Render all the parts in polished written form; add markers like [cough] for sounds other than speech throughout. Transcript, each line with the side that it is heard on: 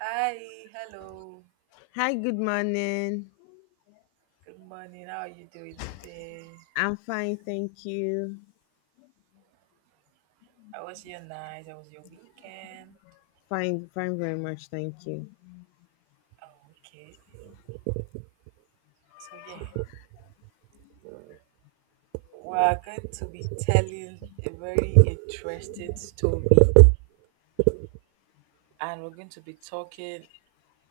right: Hi, hello,
left: Hi, good morning.
right: good morning. How are you doing today?
left: I'm fine, thank you.
right: How was your night? How was your weekend?
left: Fine, fine, very much, thank you.
right: Oh, okay. So, yeah, we are going to be telling a very interesting story, and we're going to be talking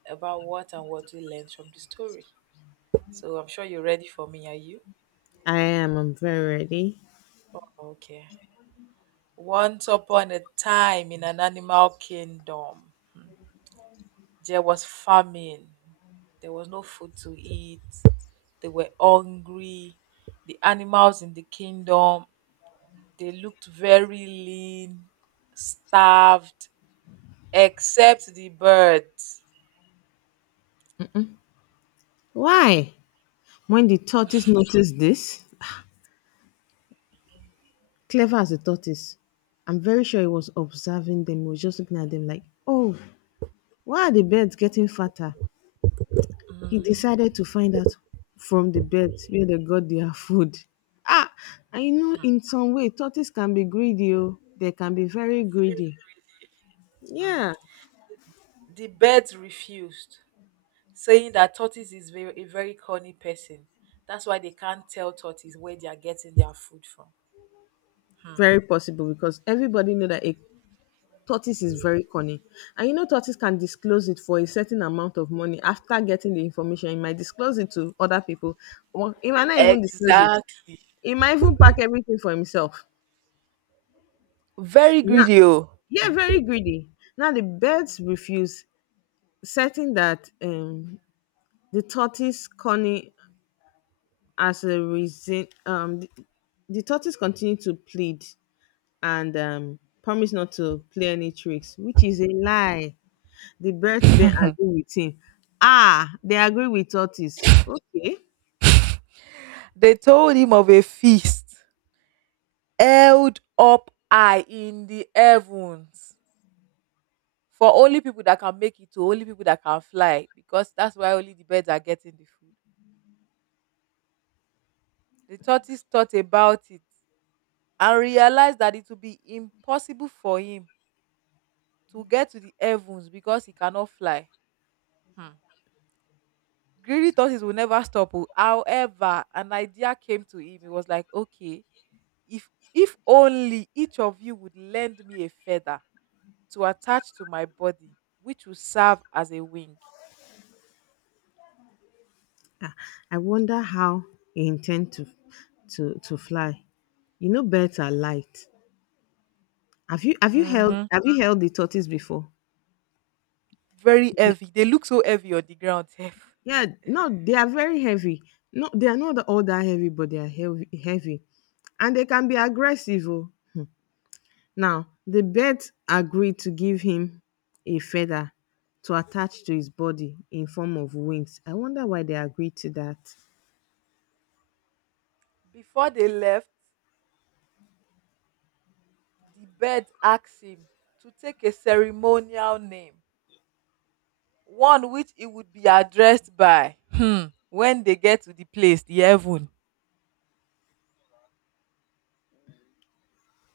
right: about what and what we learned from the story. So, I'm sure you're ready for me, are you?
left: I am, I'm very ready.
right: Okay. Once upon a time in an animal kingdom, there was famine. There was no food to eat. They were hungry. The animals in the kingdom, they looked very lean, starved, except the birds.
left: Why? When the tortoise noticed this, clever as a tortoise, I'm very sure he was observing them, he was just looking at them like, oh, why are the birds getting fatter? He decided to find out from the birds where they got their [laughs] food. Ah, I know
right: Hmm.
left: in some way tortoise can be greedy, oh. They can be very greedy. Yeah.
right: The birds refused, saying that tortoise is a very corny person. That's why they can't tell tortoise where they are getting their food from. Hmm.
left: Very possible, because everybody know that a tortoise is very cunning, and you know tortoise can disclose it for a certain amount of money. After getting the information, he might disclose it to other people, or he might not even disclose it.
right: Exact.
left: He might even pack everything for himself.
right: Very
left: Now,
right: greedy, oh.
left: yeah, very greedy. Now the birds refuse, certain that the tortoise cunning as a reason. The tortoise continued to plead and promise not to play any tricks, which is a lie. The birds then
right: [laughs]
left: agree with him. Ah, they agree with tortoise. Okay.
right: They told him of a feast held up high in the heavens for only people that can make it to only people that can fly, because that's why only the birds are getting the food. The tortoise thought about it and realized that it would be impossible for him to get to the heavens because he cannot fly. Hmm. Greedy tortoise will never stop, oh. However, an idea came to him. He was like, okay, if only each of you would lend me a feather to attach to my body, which will serve as a wing.
left: Ah, I wonder how he intend to to fly. You know birds are light. Have you have you held
right: Mm-hmm.
left: have you held the tortoise before?
right: Very
left: Yeah.
right: heavy. They look so heavy on the ground. [laughs] sef.
left: Yeah, no, they are very heavy. No, they are not all that heavy, but they are heavy. And they can be aggressive. Oh. Now, the birds agreed to give him a feather to attach to his body in form of wings. I wonder why they agreed to that.
right: Before they left, the bird asked him to take a ceremonial name, one which it would be addressed by. Hmm. When they get to the place, the heaven.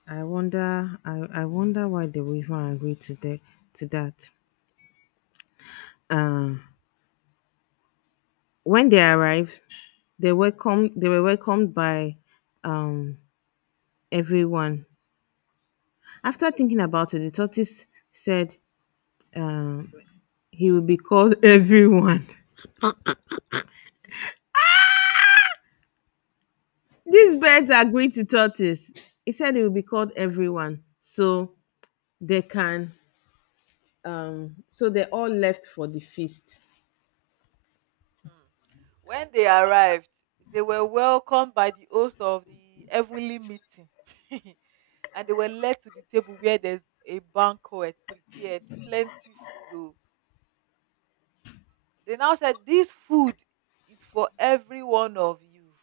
left: I wonder why they would even agree to to that. Uh, when they arrived, they were welcomed by um, everyone. After thinking about it, the tortoise said um, he will be called [laughs] everyone. These birds agreed to tortoise. He said it will be called everyone. They can so they all left for the feast.
right: When they arrived, they were welcomed by the host of the heavenly meeting, [laughs] and they were led to the table where there's a banquet prepared, plenty food. Oh. They now said, "This food is for every one of you."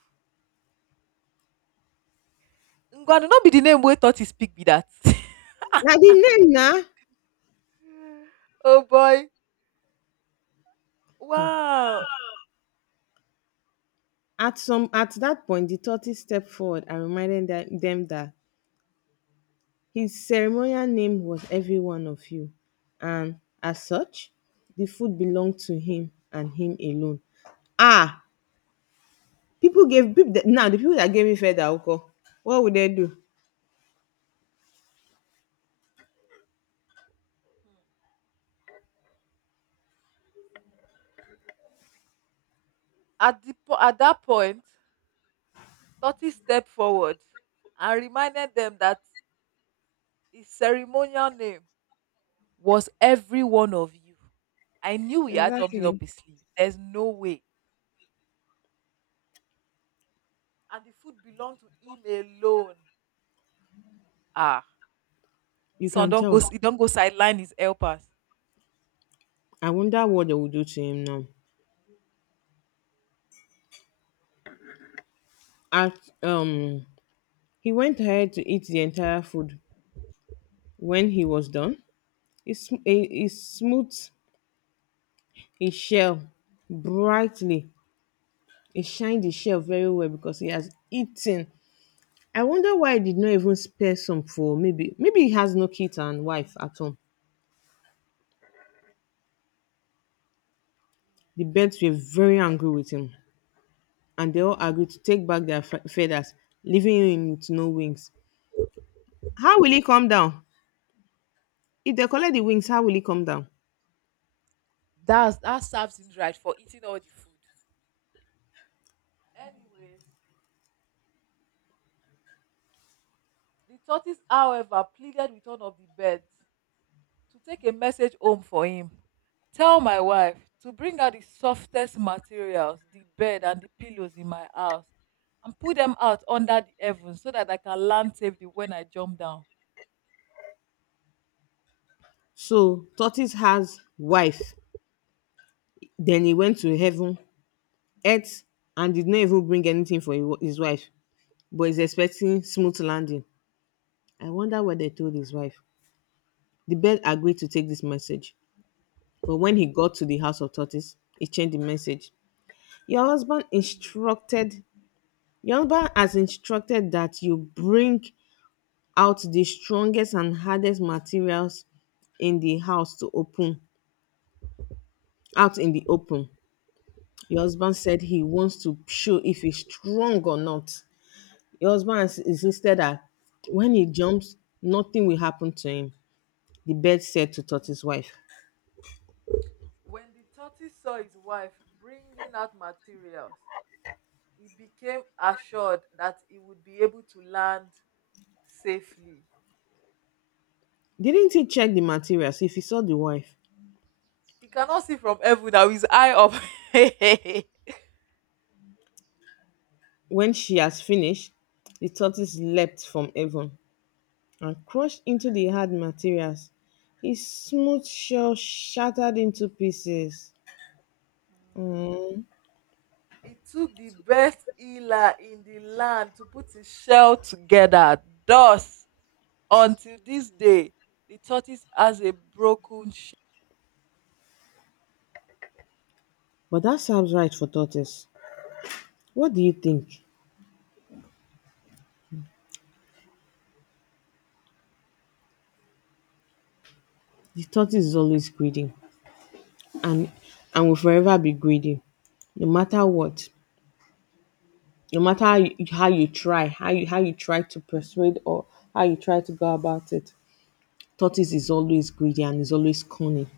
right: Ngwanu no be the name wey tortoise speak be that. [laughs]
left: Now the name now
right: Oh boy. Wow.
left: at that point the tortoise stepped forward and reminded them that his ceremonial name was every one of you. And as such, the food belonged to him and him alone. Ah, people gave people now the people that gave me feather alcohol. What would they do?
right: At that point, tortoise stepped forward and reminded them that his ceremonial name was every one of you. I knew he had something up
left: Exactly.
right: his sleeve. There's no way. And the food belonged to him alone. Ah.
left: You
right: This one
left: can
right: don't
left: tell.
right: go He don't go sideline his helpers.
left: I wonder what they will do to him now. At, um, he went ahead to eat the entire food. When he was done, he smoothed his shell brightly. He shined his shell very well because he has eaten. I wonder why he did not even spare some for maybe he has no kid and wife at home. The birds were very angry with him, and they all agreed to take back their feathers, leaving him with no wings. How will he come down? If they collect the wings, how will he come down?
right: That's that serves him right for eating all the food. Anyways, the tortoise, however, pleaded with one of the birds to take a message home for him. Tell my wife to bring out the softest materials, the bed and the pillows in my house, and put them out under the heavens so that I can land safely when I jump down.
left: So tortoise has wife, then he went to heaven, ate, and did not even bring anything for his wife, but is expecting smooth landing. I wonder what they told his wife. The bird agreed to take this message, but when he got to the house of tortoise, he changed the message. Your husband instructed, your husband has instructed that you bring out the strongest and hardest materials in the house to open out in the open. Your husband said he wants to show if he's strong or not. Your husband has insisted that when he jumps, nothing will happen to him. The bird said to Tortoise wife.
right: When the tortoise saw his wife bringing out materials, he became assured that he would be able to land safely.
left: Didn't he check the materials if he saw the wife?
right: He cannot see from heaven now, his eye up. [laughs]
left: When she has finished, the tortoise leapt from heaven and crushed into the hard materials. His smooth shell shattered into pieces.
right: Mm.
left: Mm.
right: He took the best healer in the land to put his shell together. Thus, until this day, the tortoise has a broken
left: But that sounds right for tortoise. What do you think? The tortoise is always greedy, and and will forever be greedy. No matter what, no matter how you try, how you try to persuade, or how you try to go about it, tortoise is always greedy and is always cunning.